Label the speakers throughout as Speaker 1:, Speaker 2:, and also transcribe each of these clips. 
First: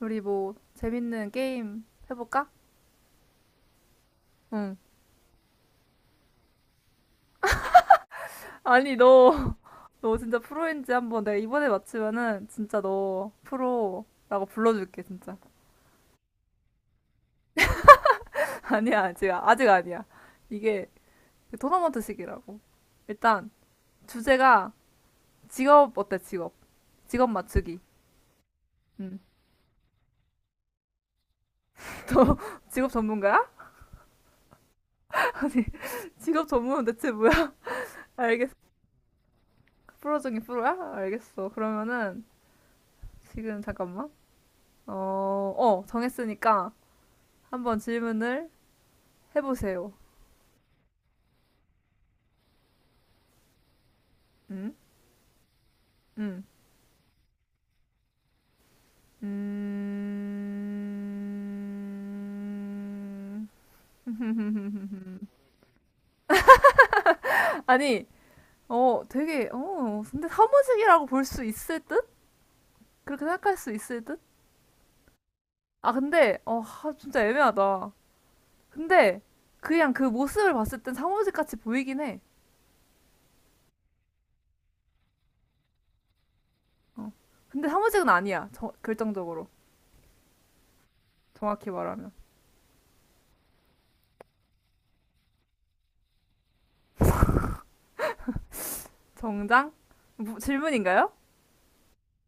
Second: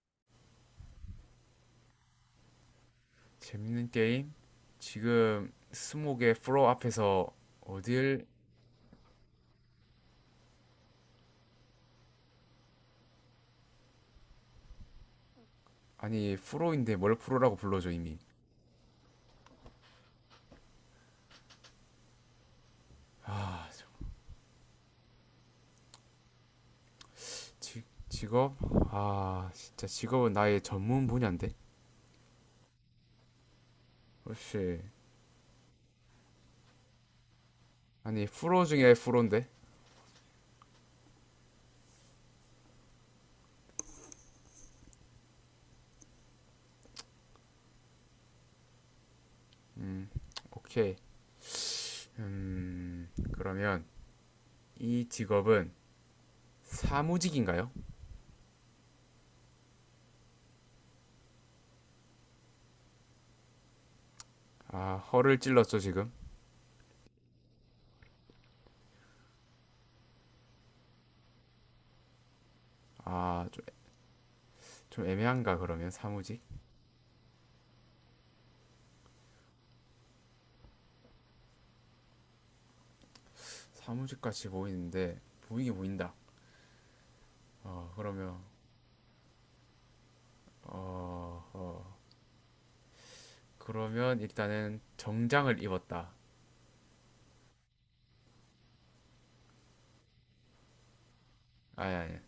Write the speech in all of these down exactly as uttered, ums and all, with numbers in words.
Speaker 1: 우리 뭐 재밌는 게임 해볼까?
Speaker 2: 재밌는 게임?
Speaker 1: 응.
Speaker 2: 지금 스모의 프로 앞에서 어딜.
Speaker 1: 아니 너, 너 진짜 프로인지 한번 내가 이번에 맞추면은 진짜 너 프로라고 불러줄게 진짜.
Speaker 2: 아니 프로인데 뭘 프로라고 불러줘 이미.
Speaker 1: 아니야, 지금 아직 아니야. 이게 토너먼트식이라고. 일단
Speaker 2: 아
Speaker 1: 주제가 직업 어때, 직업? 직업 맞추기.
Speaker 2: 지, 직업?
Speaker 1: 응.
Speaker 2: 아 진짜 직업은 나의 전문 분야인데
Speaker 1: 너 직업 전문가야?
Speaker 2: 혹시.
Speaker 1: 아니, 직업 전문은 대체 뭐야?
Speaker 2: 아니
Speaker 1: 알겠어.
Speaker 2: 프로 중에 프로인데.
Speaker 1: 프로 중에 프로야? 알겠어. 그러면은 지금 잠깐만. 어, 어 정했으니까 한번 질문을 해보세요.
Speaker 2: 오케이. 음 그러면
Speaker 1: 음?
Speaker 2: 이 직업은
Speaker 1: 음.
Speaker 2: 사무직인가요?
Speaker 1: 음...
Speaker 2: 아 허를 찔렀죠 지금.
Speaker 1: 아니, 어, 되게, 어, 근데 사무직이라고 볼 수 있을 듯? 그렇게
Speaker 2: 아좀
Speaker 1: 생각할
Speaker 2: 좀
Speaker 1: 수 있을 듯?
Speaker 2: 좀 애매한가 그러면
Speaker 1: 아, 근데,
Speaker 2: 사무직?
Speaker 1: 어, 하, 진짜 애매하다. 근데, 그냥 그 모습을 봤을 땐 사무직 같이 보이긴 해.
Speaker 2: 사무직 같이 보이는데 보이게 보인다.
Speaker 1: 어. 근데
Speaker 2: 어
Speaker 1: 사무직은
Speaker 2: 그러면
Speaker 1: 아니야. 저, 결정적으로.
Speaker 2: 어,
Speaker 1: 정확히
Speaker 2: 어
Speaker 1: 말하면.
Speaker 2: 그러면 일단은 정장을 입었다.
Speaker 1: 정장? 뭐 질문인가요?
Speaker 2: 아니, 아니.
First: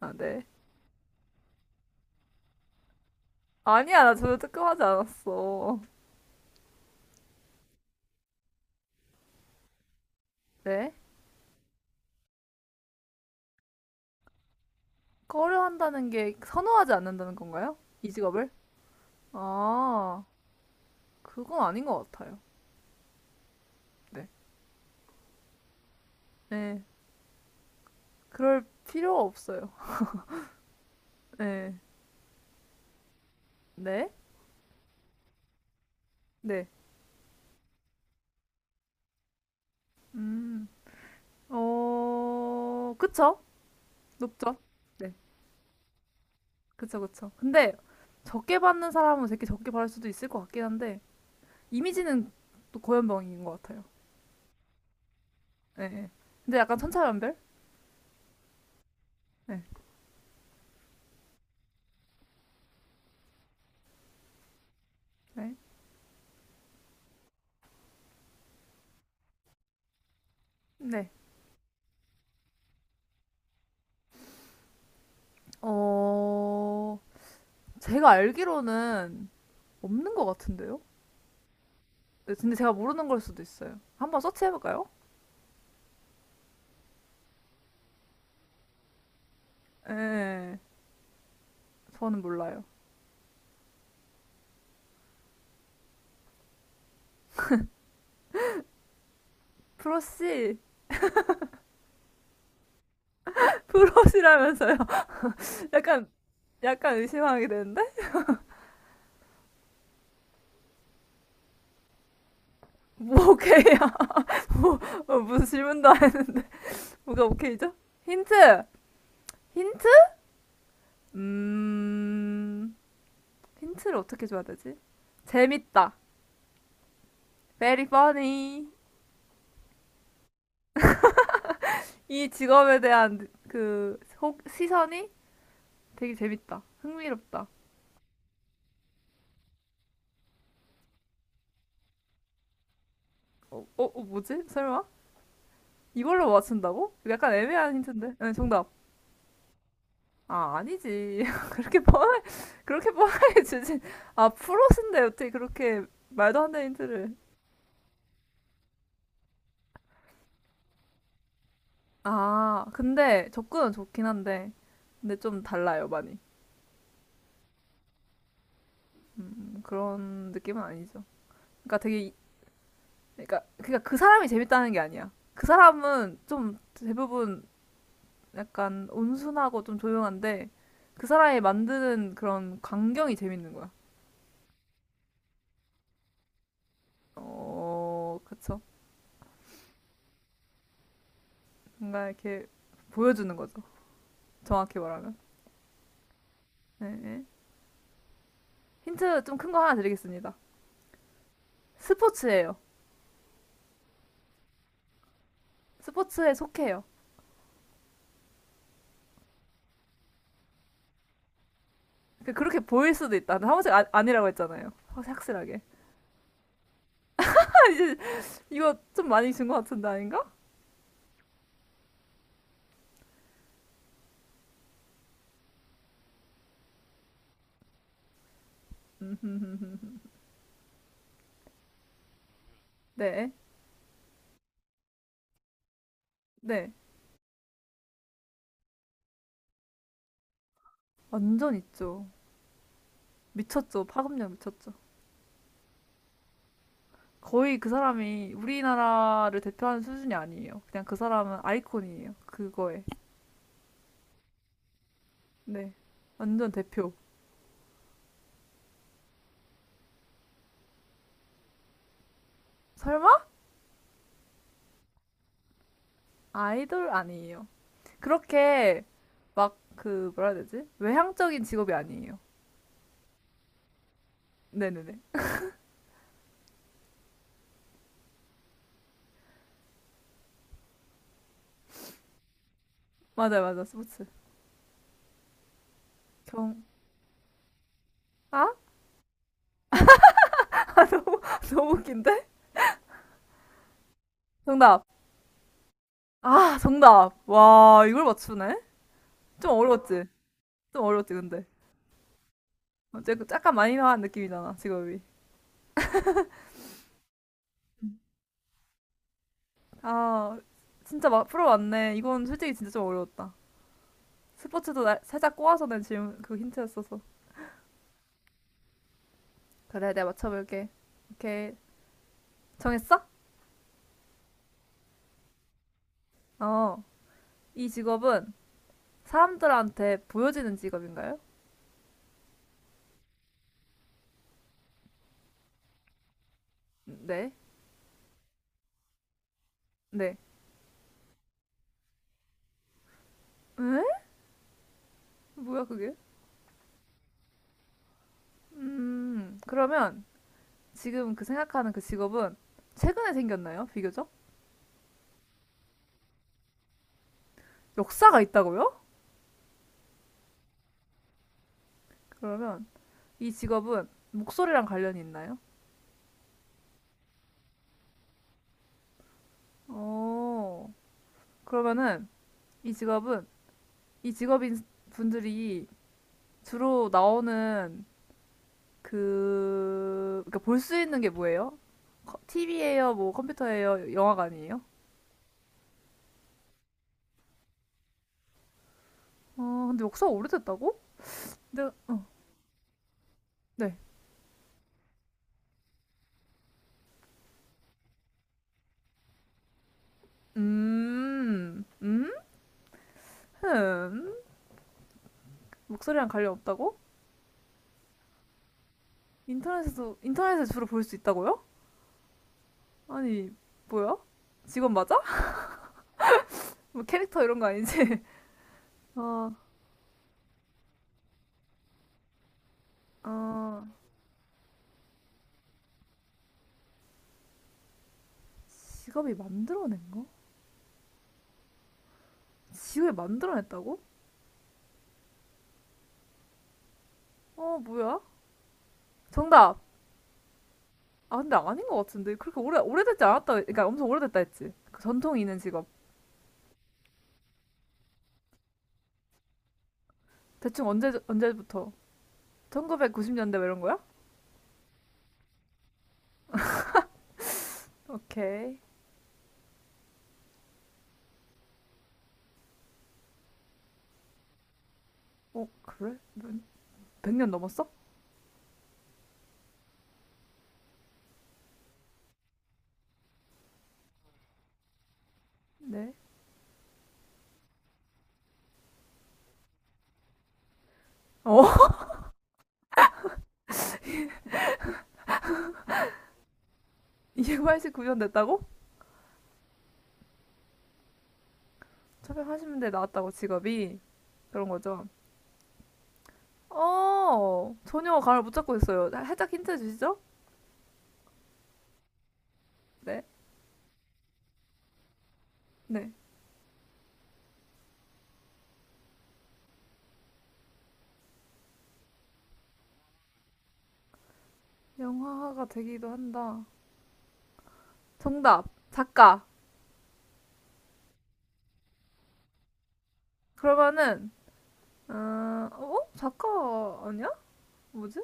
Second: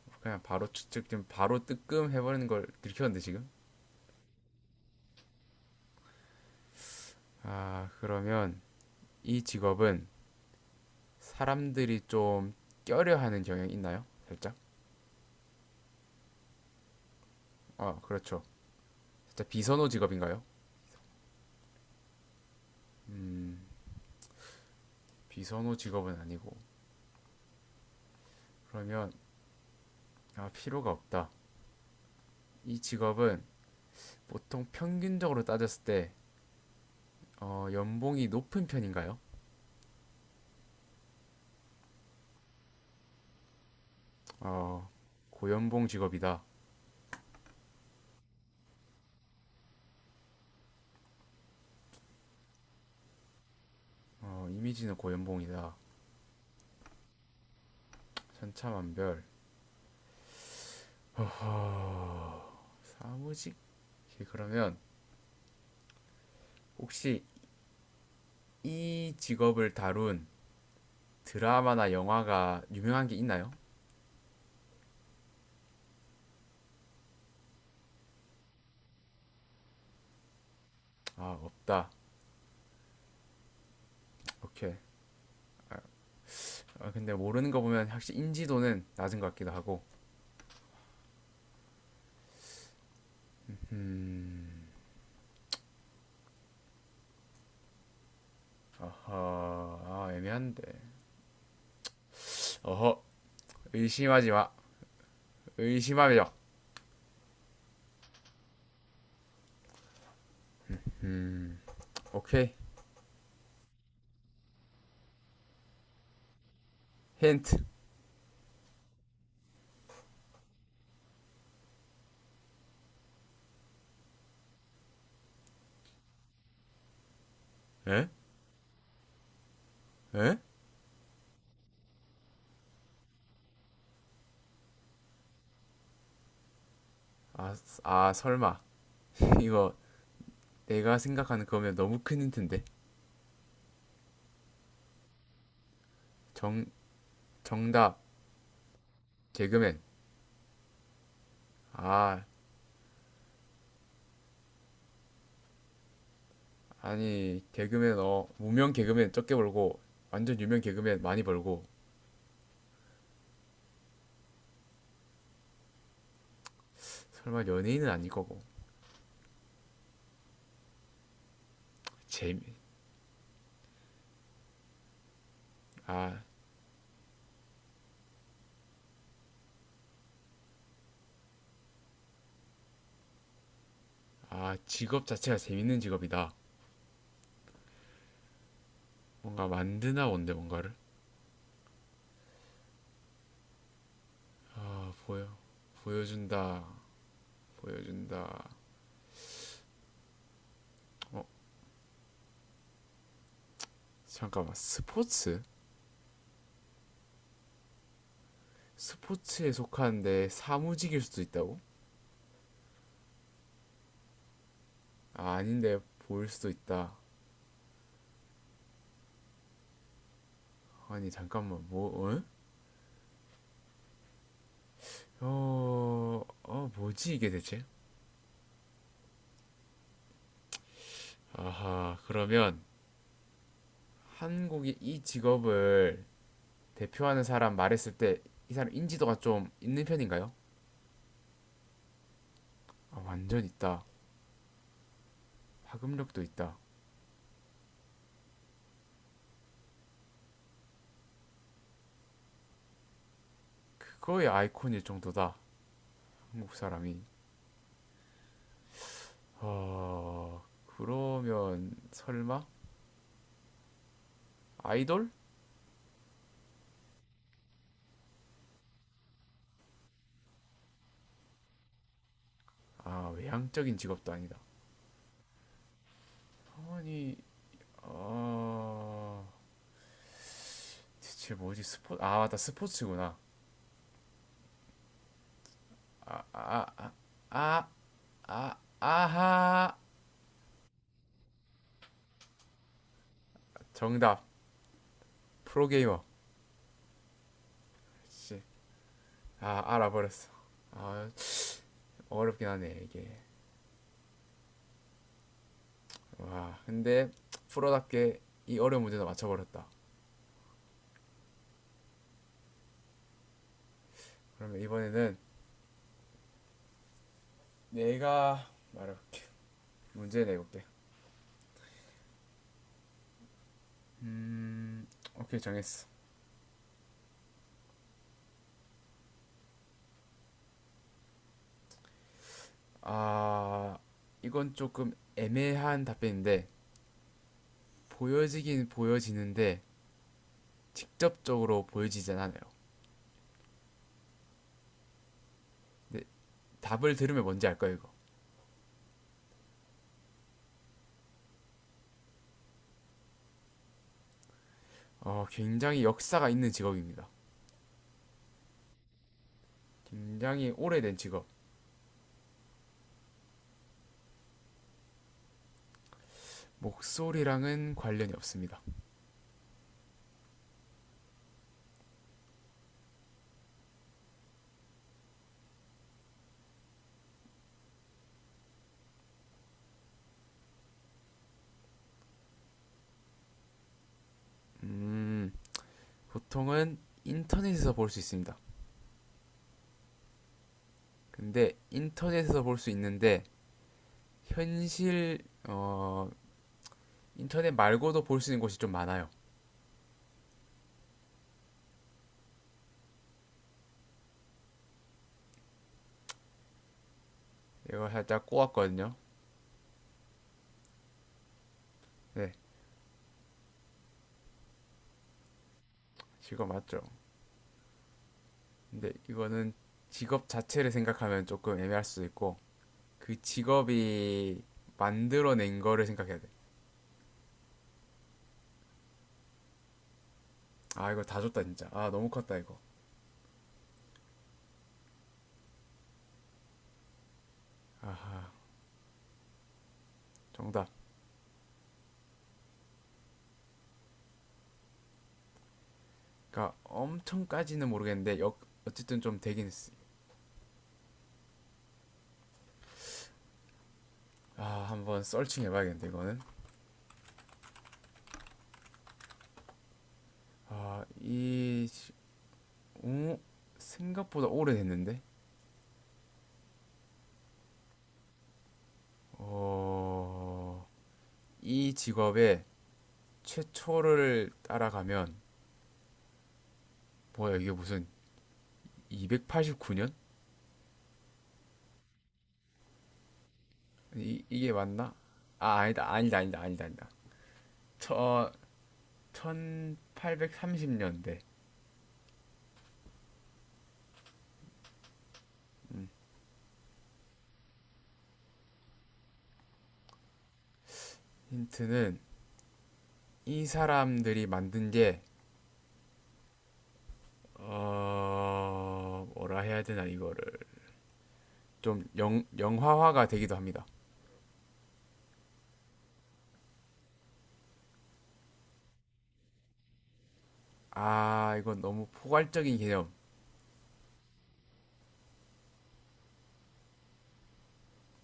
Speaker 1: 아,
Speaker 2: 그냥
Speaker 1: 네.
Speaker 2: 바로 추측, 좀 바로 뜨끔 해버리는 걸 들켰는데, 지금?
Speaker 1: 아니야, 나 전혀 뜨끔하지 않았어.
Speaker 2: 아, 그러면 이 직업은
Speaker 1: 네.
Speaker 2: 사람들이 좀 껴려하는 경향이 있나요? 살짝?
Speaker 1: 꺼려한다는 게 선호하지 않는다는 건가요?
Speaker 2: 아,
Speaker 1: 이
Speaker 2: 그렇죠.
Speaker 1: 직업을?
Speaker 2: 살짝 비선호
Speaker 1: 아,
Speaker 2: 직업인가요?
Speaker 1: 그건 아닌 것 같아요.
Speaker 2: 음,
Speaker 1: 네,
Speaker 2: 비선호 직업은 아니고.
Speaker 1: 네, 그럴
Speaker 2: 그러면,
Speaker 1: 필요가 없어요.
Speaker 2: 아, 필요가 없다.
Speaker 1: 네,
Speaker 2: 이 직업은
Speaker 1: 네,
Speaker 2: 보통 평균적으로 따졌을 때,
Speaker 1: 네,
Speaker 2: 어, 연봉이 높은 편인가요?
Speaker 1: 음, 어, 그쵸? 높죠?
Speaker 2: 어,
Speaker 1: 네,
Speaker 2: 고연봉 직업이다.
Speaker 1: 그쵸, 그쵸. 근데 적게 받는 사람은 되게 적게 받을 수도 있을 것 같긴 한데 이미지는 또 고연병인 것 같아요.
Speaker 2: 어, 이미지는 고연봉이다.
Speaker 1: 네, 네. 근데 약간 천차만별?
Speaker 2: 천차만별.
Speaker 1: 네,
Speaker 2: 사무직? 예, 그러면
Speaker 1: 네,
Speaker 2: 혹시 이 직업을 다룬
Speaker 1: 네.
Speaker 2: 드라마나 영화가 유명한 게 있나요?
Speaker 1: 어, 제가 알기로는 없는 것 같은데요?
Speaker 2: 아, 없다.
Speaker 1: 네, 근데 제가 모르는 걸 수도 있어요. 한번
Speaker 2: 오케이.
Speaker 1: 서치해볼까요?
Speaker 2: 아, 근데 모르는 거 보면 확실히 인지도는 낮은 것 같기도 하고.
Speaker 1: 예, 저는 몰라요.
Speaker 2: 어허. 아,
Speaker 1: 프로씨,
Speaker 2: 애매한데. 어허. 의심하지 마.
Speaker 1: 프로씨라면서요.
Speaker 2: 의심하
Speaker 1: 약간,
Speaker 2: 며
Speaker 1: 약간 의심하게 되는데?
Speaker 2: 오케이.
Speaker 1: 뭐, 오케이야. 뭐, 어, 무슨 질문도 안 해. 뭐가
Speaker 2: 힌트.
Speaker 1: 오케이죠? 힌트! 힌트? 음, 힌트를 어떻게 줘야 되지? 재밌다. Very
Speaker 2: 에?
Speaker 1: funny.
Speaker 2: 에?
Speaker 1: 이 직업에 대한 그, 혹, 시선이 되게 재밌다. 흥미롭다.
Speaker 2: 아, 아, 설마. 이거 내가 생각하는 그거면 너무 큰 힌트인데.
Speaker 1: 어, 어, 어 뭐지? 설마? 이걸로
Speaker 2: 정,
Speaker 1: 맞춘다고? 약간 애매한
Speaker 2: 정답.
Speaker 1: 힌트인데. 네, 정답.
Speaker 2: 개그맨.
Speaker 1: 아, 아니지. 그렇게 뻔해,
Speaker 2: 아,
Speaker 1: 그렇게 뻔하게 주진. 아, 프로신데 어떻게 그렇게 말도 안 되는 힌트를.
Speaker 2: 아니 개그맨 어 무명 개그맨 적게 벌고 완전 유명 개그맨 많이 벌고.
Speaker 1: 아, 근데 접근은 좋긴 한데. 근데 좀 달라요, 많이.
Speaker 2: 설마 연예인은 아닐 거고.
Speaker 1: 음, 그런 느낌은 아니죠. 그러니까 되게, 이-
Speaker 2: 재미
Speaker 1: 그러니까, 그러니까 그 사람이 재밌다는 게 아니야. 그 사람은
Speaker 2: 아,
Speaker 1: 좀 대부분 약간 온순하고 좀 조용한데 그 사람이 만드는 그런 광경이 재밌는 거야.
Speaker 2: 아 직업 자체가 재밌는 직업이다.
Speaker 1: 어, 그쵸.
Speaker 2: 뭔가 만드나 뭔데 뭔가를.
Speaker 1: 뭔가 이렇게 보여주는 거죠. 정확히
Speaker 2: 아
Speaker 1: 말하면.
Speaker 2: 보여 보여준다.
Speaker 1: 네, 네.
Speaker 2: 보여준다.
Speaker 1: 힌트 좀 큰 거 하나 드리겠습니다.
Speaker 2: 어
Speaker 1: 스포츠예요.
Speaker 2: 잠깐만 스포츠.
Speaker 1: 스포츠에 속해요.
Speaker 2: 스포츠에 속하는데 사무직일 수도 있다고.
Speaker 1: 그- 렇게 보일 수도 있다. 근데 한 번씩 아, 아니라고 했잖아요. 확-
Speaker 2: 아,
Speaker 1: 확실하게.
Speaker 2: 아닌데 보일 수도 있다.
Speaker 1: 이제 이거 좀 많이 준 것 같은데 아닌가?
Speaker 2: 아니 잠깐만 뭐 어? 어, 어 뭐지 이게 대체. 아하 그러면
Speaker 1: 네,
Speaker 2: 한국이 이 직업을
Speaker 1: 네.
Speaker 2: 대표하는 사람 말했을 때 이 사람 인지도가 좀 있는 편인가요?
Speaker 1: 완전 있죠.
Speaker 2: 아, 완전
Speaker 1: 미쳤죠.
Speaker 2: 있다.
Speaker 1: 파급력 미쳤죠.
Speaker 2: 파급력도 있다.
Speaker 1: 거의 그 사람이 우리나라를 대표하는 수준이 아니에요. 그냥 그 사람은 아이콘이에요. 그거에.
Speaker 2: 그거의 아이콘일 정도다.
Speaker 1: 네. 완전
Speaker 2: 한국
Speaker 1: 대표.
Speaker 2: 사람이. 아, 그러면 설마
Speaker 1: 설마?
Speaker 2: 아이돌?
Speaker 1: 아이돌 아니에요. 그렇게 막 그 뭐라 해야 되지? 외향적인 직업이 아니에요.
Speaker 2: 아, 외향적인 직업도 아니다.
Speaker 1: 네네네.
Speaker 2: 아니, 아, 대체 뭐지? 스포, 아, 맞다. 스포츠구나.
Speaker 1: 맞아요, 맞아. 스포츠.
Speaker 2: 아,
Speaker 1: 경,
Speaker 2: 아, 아, 아,
Speaker 1: 아?
Speaker 2: 아, 아하.
Speaker 1: 아, 너무, 너무 웃긴데?
Speaker 2: 정답.
Speaker 1: 정답.
Speaker 2: 프로게이머.
Speaker 1: 아, 정답. 와, 이걸
Speaker 2: 씨.
Speaker 1: 맞추네? 좀
Speaker 2: 아
Speaker 1: 어려웠지?
Speaker 2: 알아버렸어.
Speaker 1: 좀
Speaker 2: 아
Speaker 1: 어려웠지, 근데.
Speaker 2: 어렵긴 하네
Speaker 1: 어
Speaker 2: 이게.
Speaker 1: 쨌 약간 많이 나간 느낌이잖아, 직업이.
Speaker 2: 와 근데 프로답게 이 어려운 문제도 맞춰버렸다.
Speaker 1: 아, 진짜 막 프로 왔네. 이건 솔직히 진짜 좀 어려웠다.
Speaker 2: 그러면
Speaker 1: 스포츠도 나-
Speaker 2: 이번에는
Speaker 1: 살짝 꼬아서 낸 질문, 그 힌트였어서.
Speaker 2: 내가 말해볼게.
Speaker 1: 그래, 내가
Speaker 2: 문제 내볼게.
Speaker 1: 맞춰볼게. 오케이. 정했어?
Speaker 2: 음 오케이 정했어.
Speaker 1: 어. 이 직업은 사람들한테 보여지는 직업인가요?
Speaker 2: 아 이건 조금 애매한 답변인데
Speaker 1: 네.
Speaker 2: 보여지긴 보여지는데
Speaker 1: 네.
Speaker 2: 직접적으로 보여지진 않아요.
Speaker 1: 에? 뭐야 그게?
Speaker 2: 근데 답을 들으면 뭔지 알 거예요 이거.
Speaker 1: 음, 그러면 지금 그 생각하는 그 직업은 최근에 생겼나요? 비교적?
Speaker 2: 어 굉장히 역사가 있는 직업입니다.
Speaker 1: 역사가 있다고요?
Speaker 2: 굉장히 오래된 직업.
Speaker 1: 그러면 이 직업은 목소리랑 관련이 있나요?
Speaker 2: 목소리랑은 관련이 없습니다.
Speaker 1: 어, 그러면은 이 직업은 이 직업인 분들이 주로 나오는 그, 그러니까 볼 수 있는 게 뭐예요? 티비예요? 뭐 컴퓨터예요? 영화관이에요?
Speaker 2: 음, 보통은 인터넷에서 볼 수 있습니다.
Speaker 1: 어, 근데 역사가 오래됐다고?
Speaker 2: 근데
Speaker 1: 근데, 어,
Speaker 2: 인터넷에서 볼 수 있는데
Speaker 1: 네.
Speaker 2: 현실 어 인터넷 말고도 볼 수 있는 곳이 좀 많아요.
Speaker 1: 음, 음, 흠. 목소리랑 관련 없다고?
Speaker 2: 이거 살짝 꼬았거든요.
Speaker 1: 인터넷에서, 인터넷에서 주로 볼 수 있다고요?
Speaker 2: 네,
Speaker 1: 아니, 뭐야? 직업 맞아?
Speaker 2: 직업 맞죠?
Speaker 1: 뭐 캐릭터 이런 거 아니지?
Speaker 2: 근데
Speaker 1: 어,
Speaker 2: 이거는 직업 자체를 생각하면 조금 애매할 수도 있고 그
Speaker 1: 어,
Speaker 2: 직업이 만들어낸 거를 생각해야 돼.
Speaker 1: 직업이 만들어낸 거?
Speaker 2: 아 이거 다 줬다 진짜. 아 너무 컸다 이거.
Speaker 1: 직업이 만들어냈다고? 어, 뭐야?
Speaker 2: 아
Speaker 1: 정답!
Speaker 2: 정답.
Speaker 1: 아, 근데 아닌 것 같은데. 그렇게 오래, 오래됐지 않았다. 그러니까 엄청 오래됐다 했지. 그 전통이 있는 직업.
Speaker 2: 그러니까 엄청까지는 모르겠는데 역- 어쨌든 좀 되긴 했어.
Speaker 1: 대충 언제, 언제부터? 천구백구십 년대 뭐 이런 거야?
Speaker 2: 아 한번 썰칭 해봐야겠는데 이거는.
Speaker 1: 오케이.
Speaker 2: 아, 이, 어? 생각보다 오래됐는데?
Speaker 1: 어, 그래? 백 100년 넘었어?
Speaker 2: 어, 이 직업의 최초를 따라가면,
Speaker 1: 네.
Speaker 2: 뭐야, 이게 무슨 이백팔십구 년?
Speaker 1: 어.
Speaker 2: 이, 이게 맞나? 아, 아니다, 아니다, 아니다, 아니다, 아니다.
Speaker 1: 이 팔 구
Speaker 2: 저,
Speaker 1: 구현됐다고?
Speaker 2: 천팔백삼십 년대.
Speaker 1: 차별영 년대데 나왔다고 직업이 그런 거죠. 어 전혀 감을 못 잡고 있어요. 살짝 힌트 주시죠?
Speaker 2: 힌트는,
Speaker 1: 네,
Speaker 2: 이 사람들이 만든 게,
Speaker 1: 네.
Speaker 2: 어, 뭐라 해야 되나, 이거를. 좀 영, 영화화가 되기도 합니다.
Speaker 1: 영화가 되기도 한다. 정답 작가.
Speaker 2: 아, 이건 너무 포괄적인 개념.
Speaker 1: 그러면은 어, 어? 작가 아니야? 뭐지?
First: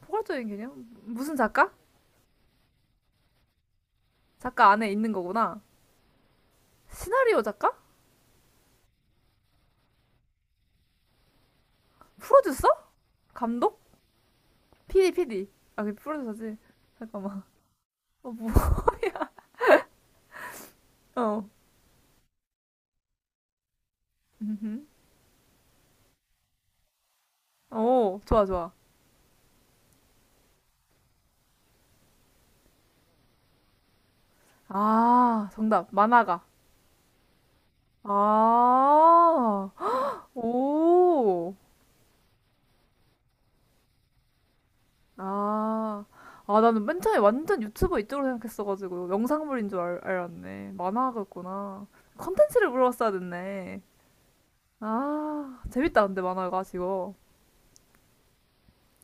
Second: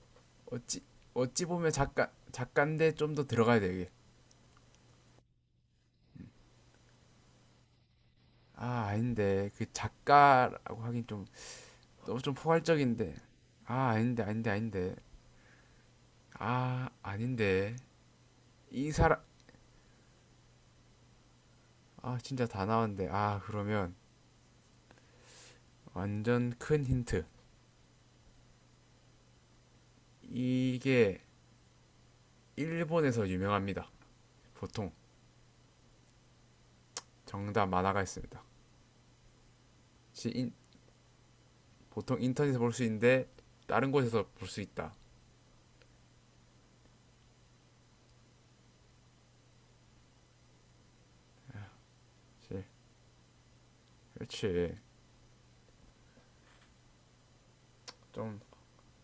Speaker 1: 포괄적인
Speaker 2: 어찌
Speaker 1: 개념? 무슨
Speaker 2: 어찌
Speaker 1: 작가?
Speaker 2: 보면 작가 작가인데 좀 더 들어가야 돼 이게.
Speaker 1: 작가 안에 있는 거구나. 시나리오 작가?
Speaker 2: 아 아닌데 그 작가라고 하긴 좀 너무 좀
Speaker 1: 프로듀서?
Speaker 2: 포괄적인데.
Speaker 1: 감독?
Speaker 2: 아 아닌데 아닌데 아닌데.
Speaker 1: 피디, 피디. 아, 그 프로듀서지.
Speaker 2: 아
Speaker 1: 잠깐만.
Speaker 2: 아닌데
Speaker 1: 어, 뭐.
Speaker 2: 이 사람.
Speaker 1: 어.
Speaker 2: 아 진짜 다 나왔는데 아 그러면
Speaker 1: 음, 음.
Speaker 2: 완전 큰 힌트
Speaker 1: 오, 좋아, 좋아.
Speaker 2: 이게 일본에서 유명합니다. 보통
Speaker 1: 아, 정답. 만화가.
Speaker 2: 정답 만화가 있습니다.
Speaker 1: 아,
Speaker 2: 인-
Speaker 1: 오.
Speaker 2: 보통 인터넷에서 볼 수 있는데 다른 곳에서 볼 수 있다.
Speaker 1: 아, 아, 나는 맨 처음에 완전 유튜버 이쪽으로 생각했어가지고 영상물인 줄 알, 알았네. 만화가였구나. 컨텐츠를 물어봤어야 됐네.
Speaker 2: 그렇지.
Speaker 1: 아, 재밌다, 근데 만화가 지금.
Speaker 2: 좀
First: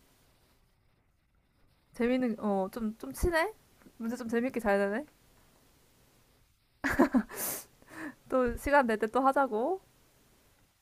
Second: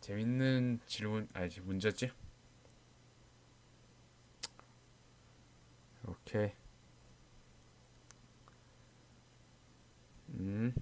Speaker 2: 재밌는 질문 아니지 문제지?
Speaker 1: 재밌는, 어, 좀, 좀 친해? 문제 좀 재밌게 잘 되네?
Speaker 2: 오케이.
Speaker 1: 또 시간 될 때 또 하자고.
Speaker 2: 음.